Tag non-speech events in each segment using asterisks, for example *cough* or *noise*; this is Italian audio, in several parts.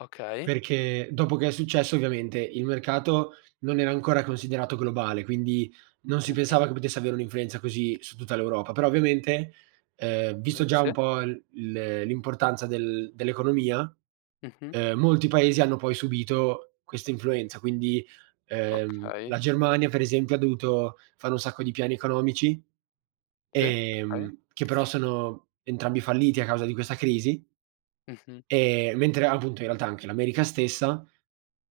Okay. Perché dopo che è successo, ovviamente, il mercato non era ancora considerato globale, quindi non si Mh-mh. pensava che potesse avere un'influenza così su tutta l'Europa. Però ovviamente, ehm visto Ehm, già sì. un po' l l'importanza del dell'economia, Mh-mh. ehm, molti paesi hanno poi subito questa influenza. Quindi, ehm, Okay. la Germania per esempio dovuto fanno un sacco di piani economici, Sì t okay. ehm, che però sono entrambi falliti a causa di questa crisi. Mh-mh. E mentre appunto in realtà anche l'America stessa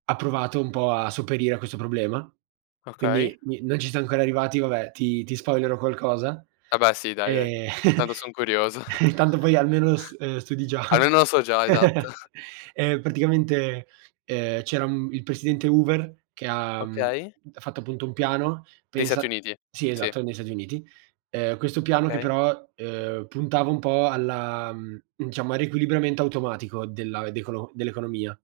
ha provato un po' a sopperire a questo problema. Okay. Quindi mi non ci siam ancora arrivati, vabbè, ti ti spoilero qualcosa. Ah beh sì dai, dai, Ehm tanto *chuckles* son curioso. *chuckles* intanto poi almeno s studi già. Almeno lo so già, esatto. *chuckles* *chuckles* Ehm, praticamente, ehm, c'era il presidente Hoover che ha mhmm, Okay. ha fatto appunto un piano, Dei Stati pensa Uniti, Sì, sì. esatto, negli Stati Uniti. Ehm questo piano che Okay. però, ehm, puntava un po' alla mhmm, diciamo, al riequilibriamento automatico della decolo dell'economia.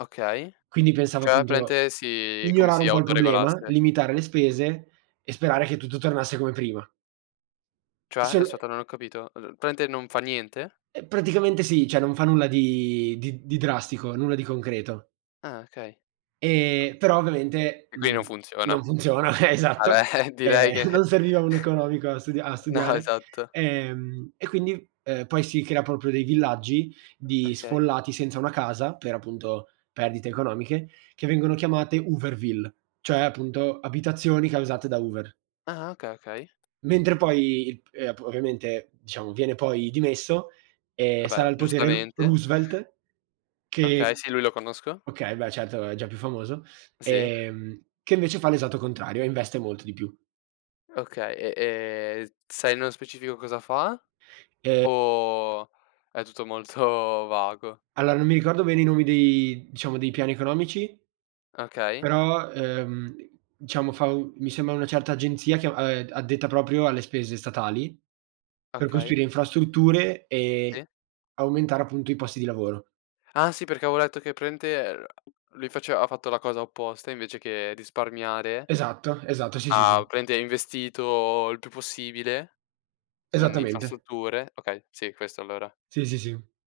Okay. Quindi pensavo Cioè appunto, praticamente si come migliorare si un po' il problema, autoregolasse. limitare le spese e sperare che tutto tornasse come prima. E Cioè sol e aspetta non ho capito, ehm, praticamente non fa niente? Eh praticamente sì, cioè, non fa nulla di di d di drastico, nulla di concreto. Ah okay. Ehm però ovviamente Quindi non non funziona. non funziona, *chuckles* esatto. Vabbè *chuckles* direi Ehm, *chuckles* che non serviva un economico a stu a *chuckles* no, studiare. esatto. Ehm, e quindi poi si crea proprio dei villaggi, di Okay. sfollati senza una casa, per appunto perdite economiche, che vengono chiamate Hooverville, cioè appunto abitazioni causate da Hoover. Ah okay, okay. Mentre poi il p ehm, ovviamente diciamo viene poi dimesso, ehm, Vabbè, sale oh al potere Ro giustamente. Roosevelt Okay, che sì, lui lo conosco. okay, beh, certo è già più famoso, Sì. ehm, che invece fa l'esatto contrario, e investe molto di più. Okay, e e sai nello specifico cosa fa Ehm o è tutto molto vago? Alla non mi ricordo bene i nomi dei diciamo dei piani economici Okay. però, ehm, diciamo fa mi sembra una certa agenzia che, ehm, addetta proprio alle spese statali per Okay. costruire infrastrutture e Sì. aumentare appunto i posti di lavoro. Ah sì perché avevo letto che praticamente ehm, lui faceva ha fatto la cosa opposta invece che risparmiare, Esatto, esatto, sì, sì, ha sì. praticamente investito il più possibile in Esattamente. infrastrutture. Okay, sì questo allora. Sì, sì, sì.